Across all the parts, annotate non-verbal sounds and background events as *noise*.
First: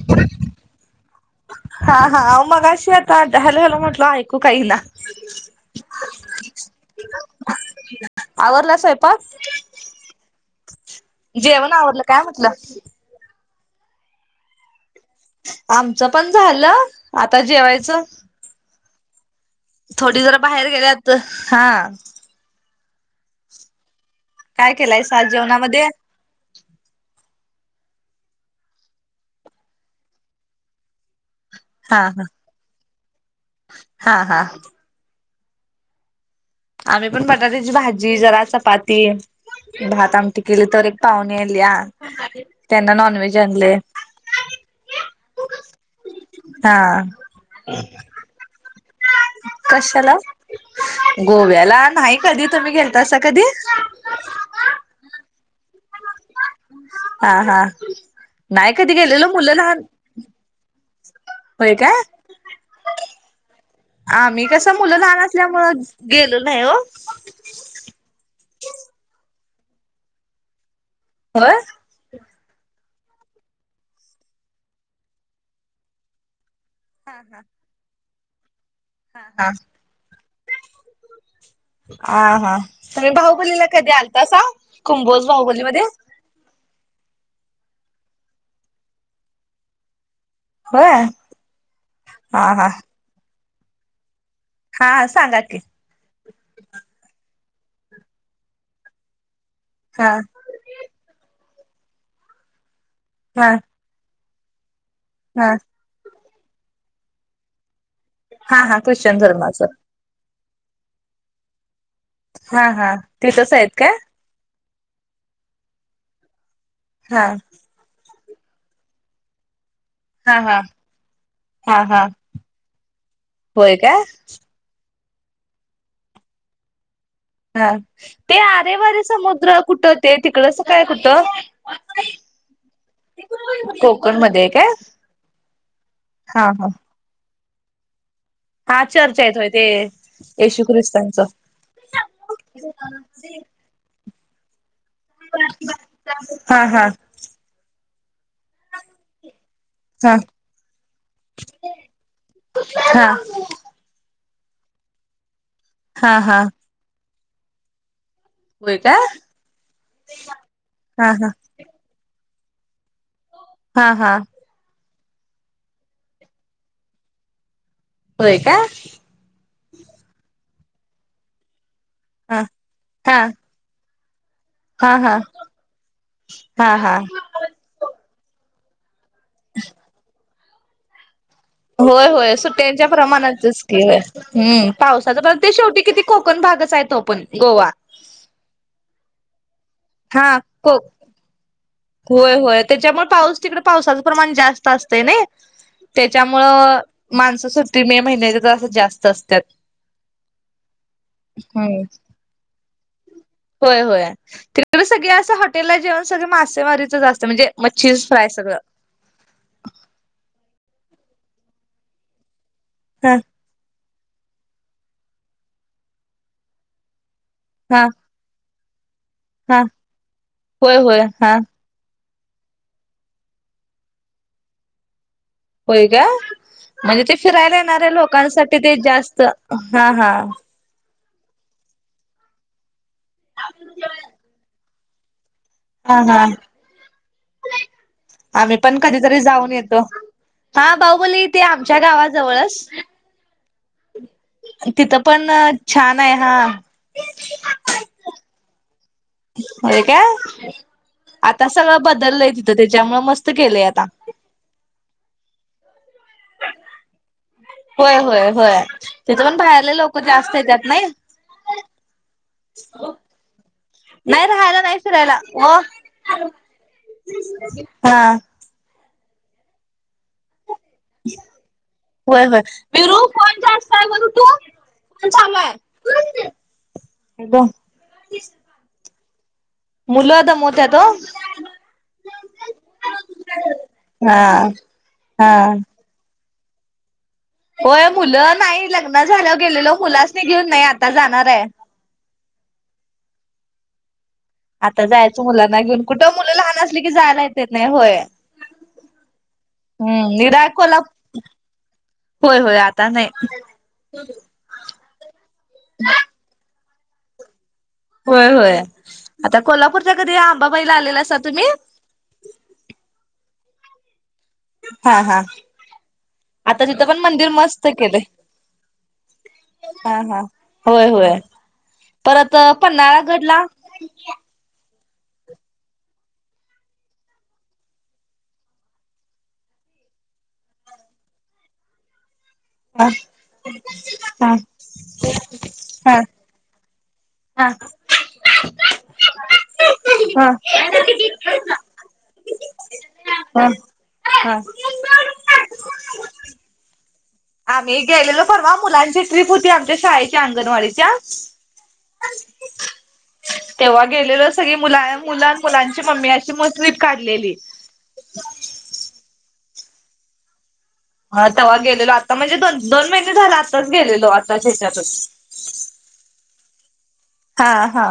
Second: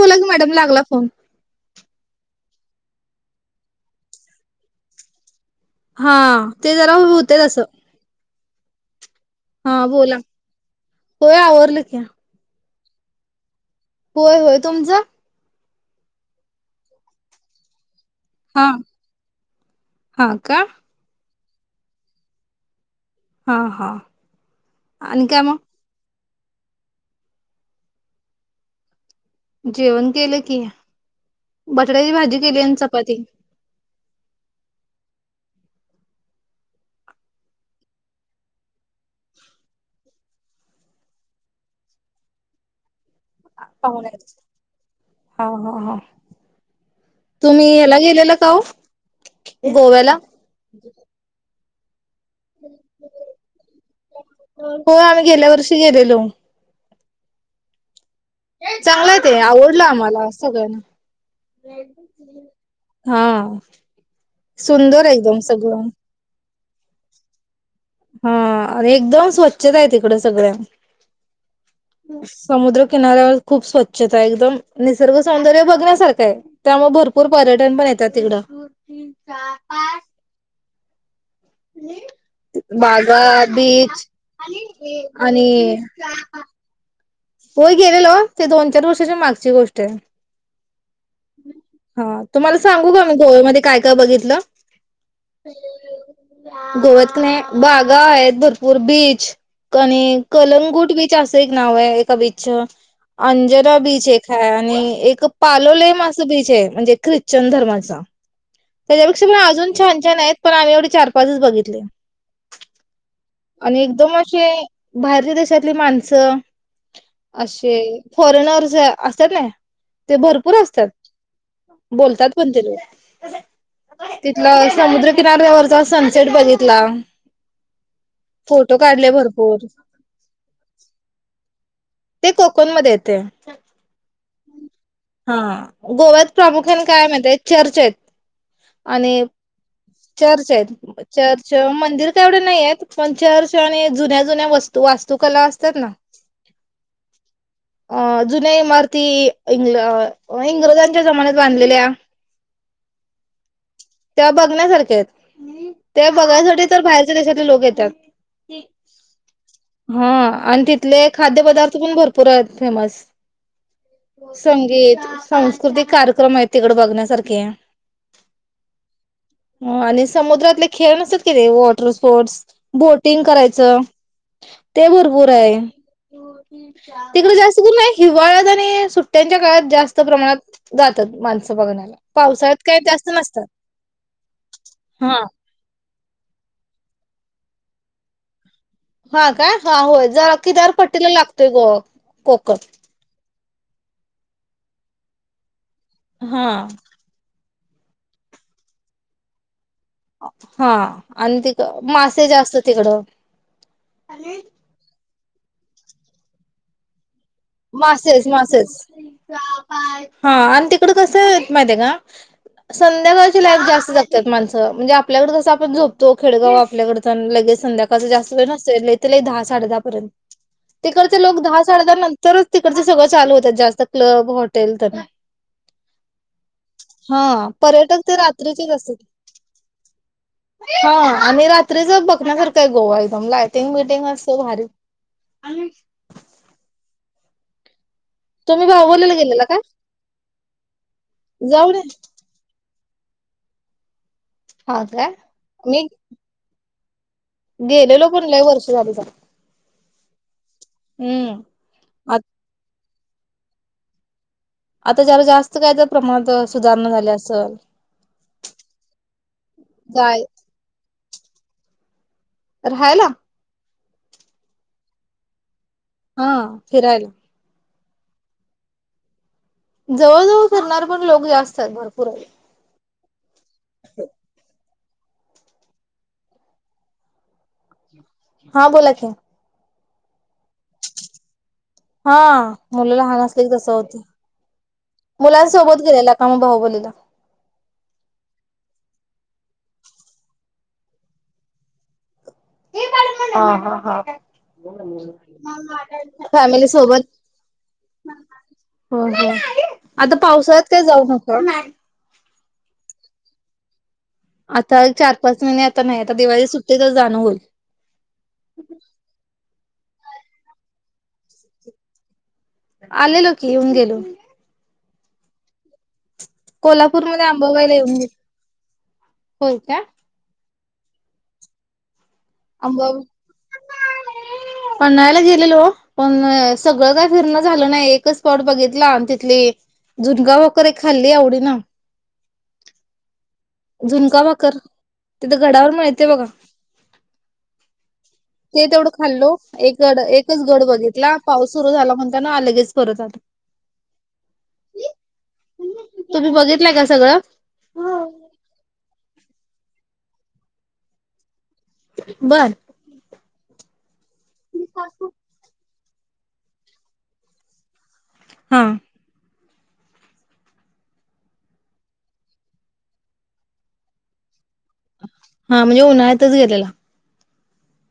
होलाग madam लागला phone मग अशी आता हल हल म्हटलं ऐकू काही ना हा ते जरा होते अससं आवरला स्वयंपा हा बोला होय जेवण आवरलं की आवडलं काय म्हटलं होय होय तुमचं आमचं पण झालं आता जेवायचं हा थोडी हा जरा का बाहेर गेल्यात हा हा हा काय केलाय आणि सज काय मग जेवणामध्ये जेवण केलं की हा बटाट्याची हा भाजी केली आणि चपाती हा हा आम्ही पण बटाट्याची भाजी जरा चपाती भात आमठी केली तर एक पाहुणे आली या त्यांना नॉनव्हेज आणलय पा हा ह हा तुम्ही याला गेलेलं काह कशाला ग गोव्याला नाही कधी तुम्ही घेता अस कधी लेलो हा हा नाही कधी चांगलाय गेलेलो ते मुलं लहान आवडलं आम्हाला सगळ्यांना होय काय? हा आम्ही कस मुलं सुंदर लहान एकदम असल्यामुळ सगळं गेल ला हो हा अ एकदम स्वच्छता आहे तिकड सगळ्यां हं समुद्र किनाऱ्यावर खूप स्वच्छता एकदम निसर्ग सौंदर्य बघण्यासारखं आहे त्यामुळे भरपूर पर्यटन पण येत. तिकडं. हा हा. हा हा तर म् बागा बाहुबलीला कधी बीच आलता असा कुंभोज बाहुबली आणि मध्ये होय गेलेल ते दोन चार वर्षाची मागची गोष्ट आहे. होय हा तुम्हाला सांगू का मी गोव्यामध्ये काय काय बघितलं. हा सांगा की गवत कला बागा आहेत भरपूर बीच हा आणि कलंगूट बीच असत. एक नाव आहे. का बीच हा अंजरा बीच एक ख आणि एक हा पालोले म चुकीचं म्हणजे ख्रिश्चन धर्माचा हा हा त्याच्या ख्रिश्चन लक्षा म धर्माचं अजून छान छान आहेत. पण आम्ही एवढे चार पाच दिस बघितले. हा हा ते तस आहेत आणि का? एकदम असे बाहेरच्या देशातली माणसं. हा असे. फॉरेनर्स असत ना. ते हा हा भरपूर असतात हा हा बोलतात पण ते होय का. समुद्रकिनाऱ्यावरचा सनसेट बघितला. हा ते फोटो आरेवारीे काढले समुद्र भरपूर कुठं ते तिकड अस काय कुठ ते कोकणमध्ये येते कोकण मध्ये काय हा हा हा. चर्चेत हा चर्च आणि आहेत होय ते चर्च येशू आहेत ख्रिस्तांचं चर्च मंदिर कावढे नाही आहेत पण चर्च आणि जुन्या जुन्या वस्तू तू वास्तुकला असतात ना. हा हा *inaudible* जुन्या इमारती इ हा इंग्रजांच्या जमान्यात बांधलेल्या. *inaudible* *inaudible* तेव्हा बघण्यासारख्या आहेत. ते हा हा बघायसाठी तर बाहेर विदेशातले लोक येतात. होय का हा आणि तिथले हा हा खाद्य पदार्थ पण भरपूर परत फेमस हा हा संगीत सांस्कृतिक कार्यक्रम आहेत. तिकड बघण्यासारखे. होय का. आणि समुद्रातले खेळ नसतात की ते वॉटर हा स्पोर्टस हा बोटिंग करायचं ते हा हा भरपूर आहे. हा हा तिकड जास्त करून नाही. हिवाळजने सुट त्यांच्या काळात जास्त प्रमाणात जातात माणस. होय होय सुट्ट्या हम्म हा पावसाचं परत ते शेवटी किती कोकण भागच आहे तो पण गोवा. हा का? हा होय जा किनार पट्टीला लागतोय गोवा होय होय कोकण. त्याच्यामुळे पाऊस तिकडे पावसाचं प्रमाण जास्त असतय नई? त्याच्यामुळ हा माणसं सु मे महिन्याच्या जरासं जास्त असत्यात. हा आणि ती मासे जास्त तिकडं होय होय ते पण सगळे हॉटेला जेवण सगळ मासेमारीच असत मासेस.. मासेस. हा आणि ते तिकड कसं माहितीये काय? हा संध्याकाळची लाईफ जास्त जग माणसं म्हणजे आपल्याकडे कस आपण झोपतो खेडगाव अपल्याकड पण लगेच हा संध्याकाळच जास्त वेळ नस *unintelligible* दहा हा साडेदहा पर्यंत होय होय तिकडचे हा लोक दहा साडेदहा नंतर तरच तिकडच सगळं चालू होतात. जास्त क्लब हॉटेल तर होय का? म्हणजे ते हा फिरायला येणारे पर्यटक ते लोकांसाठी रात्रीचेच ते असतात. जास्त, हा हा हा आणि रात्रीचं बघण्यासारखं गोवा एकदम लाईटिंग बिइटिंग असं भारी. हा हा आम्ही तुम्ही पण बाहुबलीला कधीतरी गेलेला जाऊन काय येतो. हा भाऊ बोलले इथे जाऊन आमच्या गावाजवळस हा तिथं काय पण मी छान आए. हा.. गेलेलो, पण लई वर्ष झाली जाऊन. त्या हम्म आता सगळं बदललंय तिथं ते च्यामुळं मस्त केलंय आता त जरा जास्त काय त होय होय होय. तीथं पण बाहेरले लोकं जाय जास्त येत्यात, नही राह्यला नाई राहायला नाई फिरायला. व हं! फिरायला हा जवळ जाऊ फिरणारं पण लोक जास्त एत भरपूर होय होय एत. *inaudible* पण चांगला ए *inaudible* ग हा बोला की मुलं दमोत हा! मुलं लहान असतील तसं होतं. हा मुलां हा सोबत गेलेला आम्ही भाऊबलीला होय. मुलं नाही. लग्न झालं, गेलेलो. मुलासनी घेऊन नाई. आत्ता जाणार आए. *unintelligible* हम्म हम्म हम्म आता जायचं मुलांना घ्युन कुटं. मुलं लहान फॅमिली असली की सोबत. जायला येता येत नाही. होय. हो हो. हम. आता पावसाळ्यात निरायकोला, काय जाऊ नका. होय होय आता नाई आता चार पाच मइने आता नाही. आता दिवाळी सुट्ट तिथं जाणं होईल. होय होय. आता कोल्हापूरच्या कधी आंबा बाईला आलेला असा तुम्ही आलेलो की! युन गेलो. हा हा आता तिथं पण कोल्हापूरमध्ये मंदिर मस्त आंबाबाईला येऊन केलंय. गेलो. होय का? हा हा होय होय परत आंबा पन्नाळा गडला पन्हाळला गेलेलो पण सगळं काय फिरण झालं नाही एकच स्पॉट बघितला आणि तिथली झुनका भाकर ही खाल्ली आवडीन. हा झुमका हा भाकर तिथे गडावर हा माळते बघा. हा. हा. ते तेवढं खाल्लो एक गड एकच गड बघितला पाऊस सुरू झाला म्हणता ना आलो लगेच परत आलो हा हा. तुम्ही बघितलय का सगळं. आम गयलेला भ वा मुलांची ट्रिप होती आमच्या शाळेच्या अंगणवाडीच्या. बर. तेव्हा. गेलेल सगली मुला मुला मुलां. मम्मी अशी म ट्रीप काढलेली. हा. हा तेव्हा गेलेलो आता म्हणजे द दोन महिने झाला आताच गेलेलो. आताच ह्याच्यातच. हा म्हणजे उन्हाळ्यातच गेलेलो. हा हा.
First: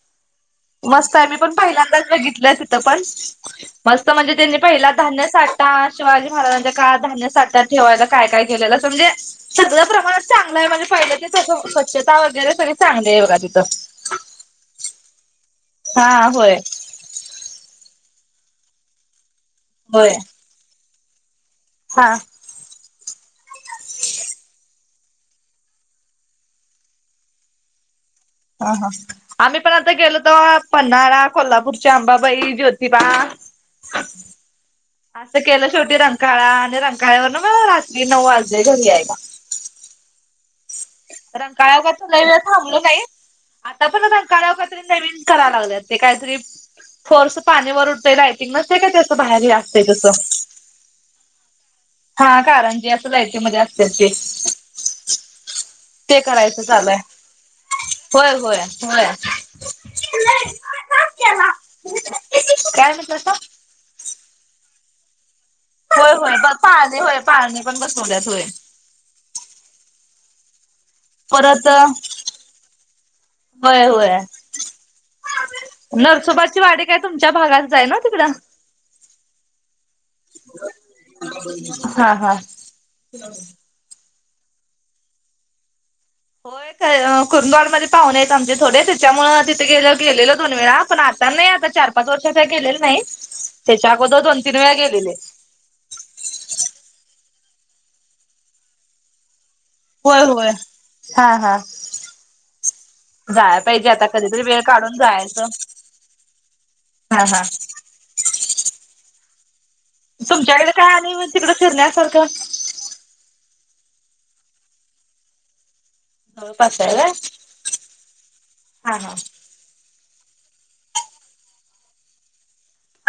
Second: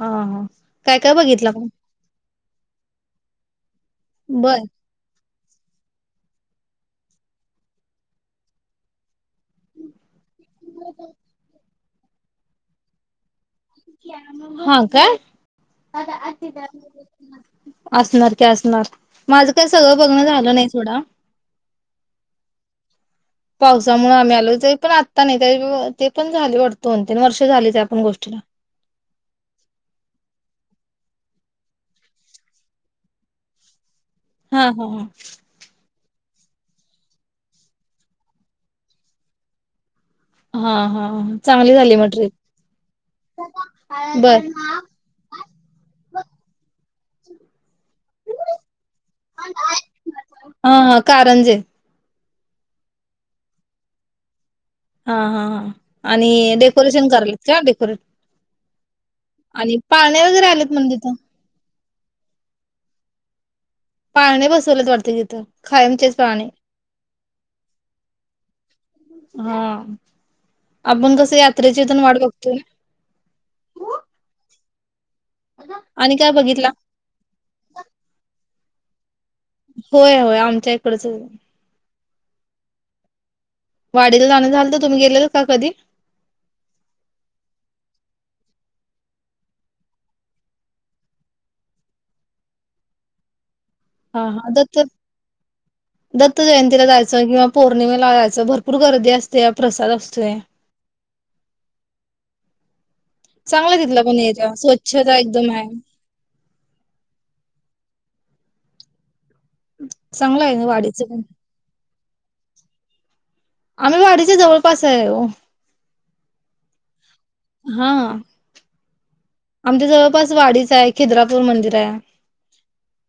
हा हा. काय काय मस्त आहे मी पण बघितला मग पहिल्यांदाच बघित. बघितलं तिथं पण. मस्त म्हणजे त्यांनी बर पहिला धान्य साठ आता शिवाजी महाराजांच्या काळ धान्य साठ्यात ठेवायला काय काय केलेलं म्हणजे सगळ्या प्रमाणात चांगला आहे माणजे फायं स्वछता वगैरे सग चांगले आहे बघा तिथं. हा काय. आता हा अ होय *unintelligible* असणार की असणार. माझं काही सगळं होय बघण झालं नाही थोडं. हा. पावसामुळे आम्ही आलो पण आत्ता नाही ते पण झाले वाटत दोन तीन वर्ष झाली त्या पण गोष्ट. हा हा आम्ही पण आता गेलो तेव्हा प पन्हाळा कोल्हापूरच्या अंबाबाई ज्योतिबा. हा हा असं केलं शेवटी रंग काळा आणि रंकाळ्यावर ना म रात्री नऊ वाजले घरी या याला. हा हा. हा चांगली झाली रंकाळगात मग ट्रीप न थांबल नाही आता पण बर रंकाळगातरी नवीन कराया लागलेत ते काहीतरी. फोर्स पाणी वरून. यिंग नसते का त्या बाहेर असते तस हा हा कारंजे हा कारणजी असं जायचे म्हज्या असत्याचे हा हा ह आणि चालू हाय. डेकोरेशन कलेत का डेकोरेट होय होय होय. आणि पाण्या वगैरे आलेत म्हण तिथं काय म्हणतासा पाळणे बसवलेत वाटते तिथं होय कायमचेच होय पाळणे ब पाळणे होय पाळणे पण बसवल्यात होय. हा आपण कस परत यात्रेचीतण वाट बघतोये होय होय नरसोबाची वाडी काय तुमच्या भागात जाय ना तिला होय होय आमच्या इकडच. हा हा डी जाणं झाल तर तुम्ही गेले का कधी होय कुरंदवडमध्ये पाहूने आहेत आमचे थोडे त्याच्यामूळ तिथे गे गेलेलं दोन वेळा पण आता नाही आता चार पाच वर्ष काय गेलेलो नाही. त्याच्या अगोदर हा दोन हा तीन वेळा दत्त, गेलेले. दत्त जयंतीला जायचं किंवा पौर्णिमा लाजायचं भरपूर गर्दी अस होय होय हा हा, जाय चांगला आहे पाहिजे तिथला आता पण कधीतरी एरिया वेळ काढून स्वच्छता जायचं, एकदम आहे हा हा चांगला आहे तुमच्याकडे काय वाडीचं आणि पण म तिकड फिरण्यासारखं. आम्ही वाडीच्या जवळपास आहे हो जळपास हाय व्हय, हा हा हा. पस वाडीच आहे खिद्रापूर मंदिर आहे.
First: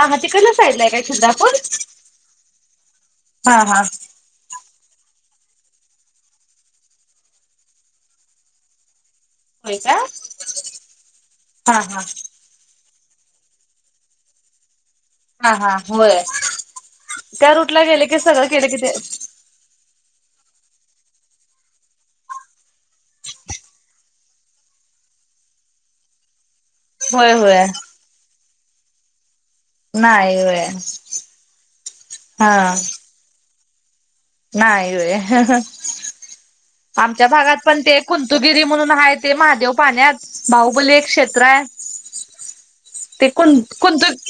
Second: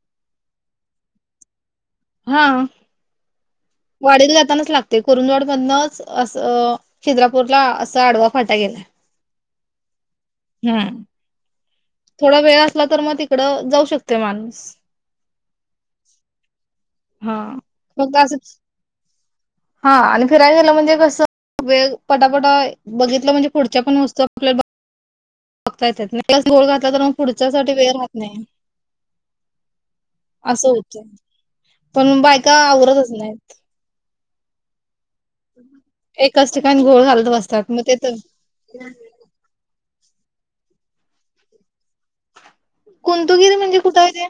आ तिकडल्या सायडला हाय काय खिद्रापूर? हा, हा हा वाडीला जातानाच लागतय. कुरुंदवाड मधनच असं खीद्रापूरला असं आडवा फाटा गेलाय. होय का हम्, हा हा थोडा वेळ असला तर मग तीकड जाऊ शकतय माणूस. हा हा होय, हा. त्या रूटला गेल फक्त की सगळं असंच केल कि ते हा आणि फिराय गेलं म्हणजे कसं वेळ पटापटा बघितलं म्हणजे पुढच्या पण वस्तू आपल्या बघता येतय नई गोळ घातला तर मग होय होय पुढच्यासाठी वेळ राहत नाही. नाही होय असं होत हा नाही होय. एकाच ठिकाणी घोळ आमच्या घालत भागात बसतात मग पण ते तर कुंतुगिरी म्हणून हाय ते महादेव पाण्यात बाहुबली एक क्षेत्र आहे. ते कुंतुगिरी कुं म्हणजे कुंतु कुठंय तेे?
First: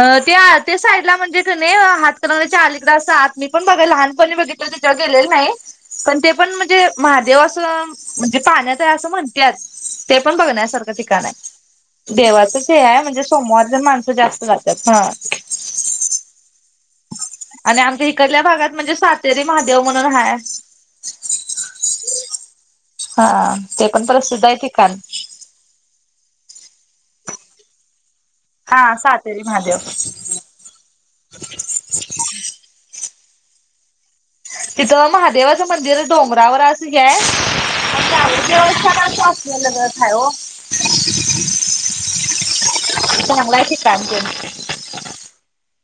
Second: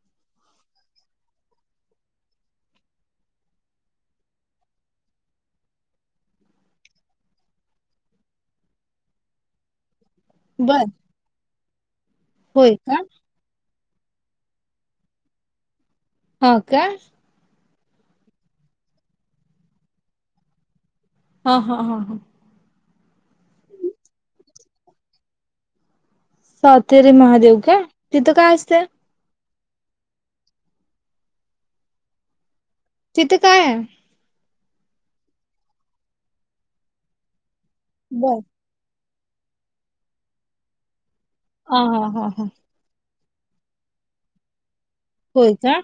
अ ते आळते साईडला म्हणजे, कनि हातकणंगले च्या अलीकड अस आत, मी पण बघा लहानपणी बघितलं तेच्या गेलेलं नाही. पण ते पण म्हणजे, महादेव असं म्हणजे पाण्यात आहे असं म्हणत्यात. ते पण बर बघनासारखं ठिकाण आहे. देवाचच होय हे आहे का? म्हणजे सोमवार. माणस जास्त जात्यात हा. हो का. आणि आमच्या इकडल्या भागात म्हणजे सातेरी महादेव म्हणून हाय हा हा हा हा. हा, ते पण परत शिकाय सातरे महादेव काय? तिथं काय असते? हा सातेरी महादेव. तिथे काय आहे? तिथं महादेवाचं मंदिर डोंगरावर असं हे हाय. बर. पात लग खायो *unintelligible* हं हां हां हां. चांगला आहेच काम होय का.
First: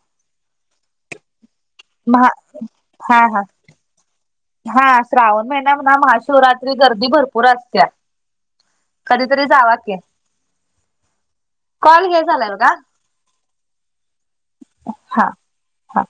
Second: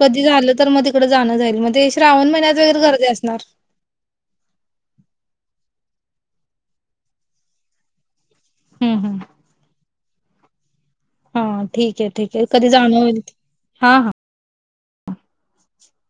कधी झालं तर मते थं जाणं जाईल ते हां श्रावण महिन्यात वगैरे गर्दी हा असणार हा हा श्रावण म णा महाशिवरात्री गर्दी भरपूर असत्या. कधीतरी जावा की, हां ठीक कॉल आहे, हे ठीक आहे, झालाय कधी बघा जाणं होईल? हां हां हा.. हा..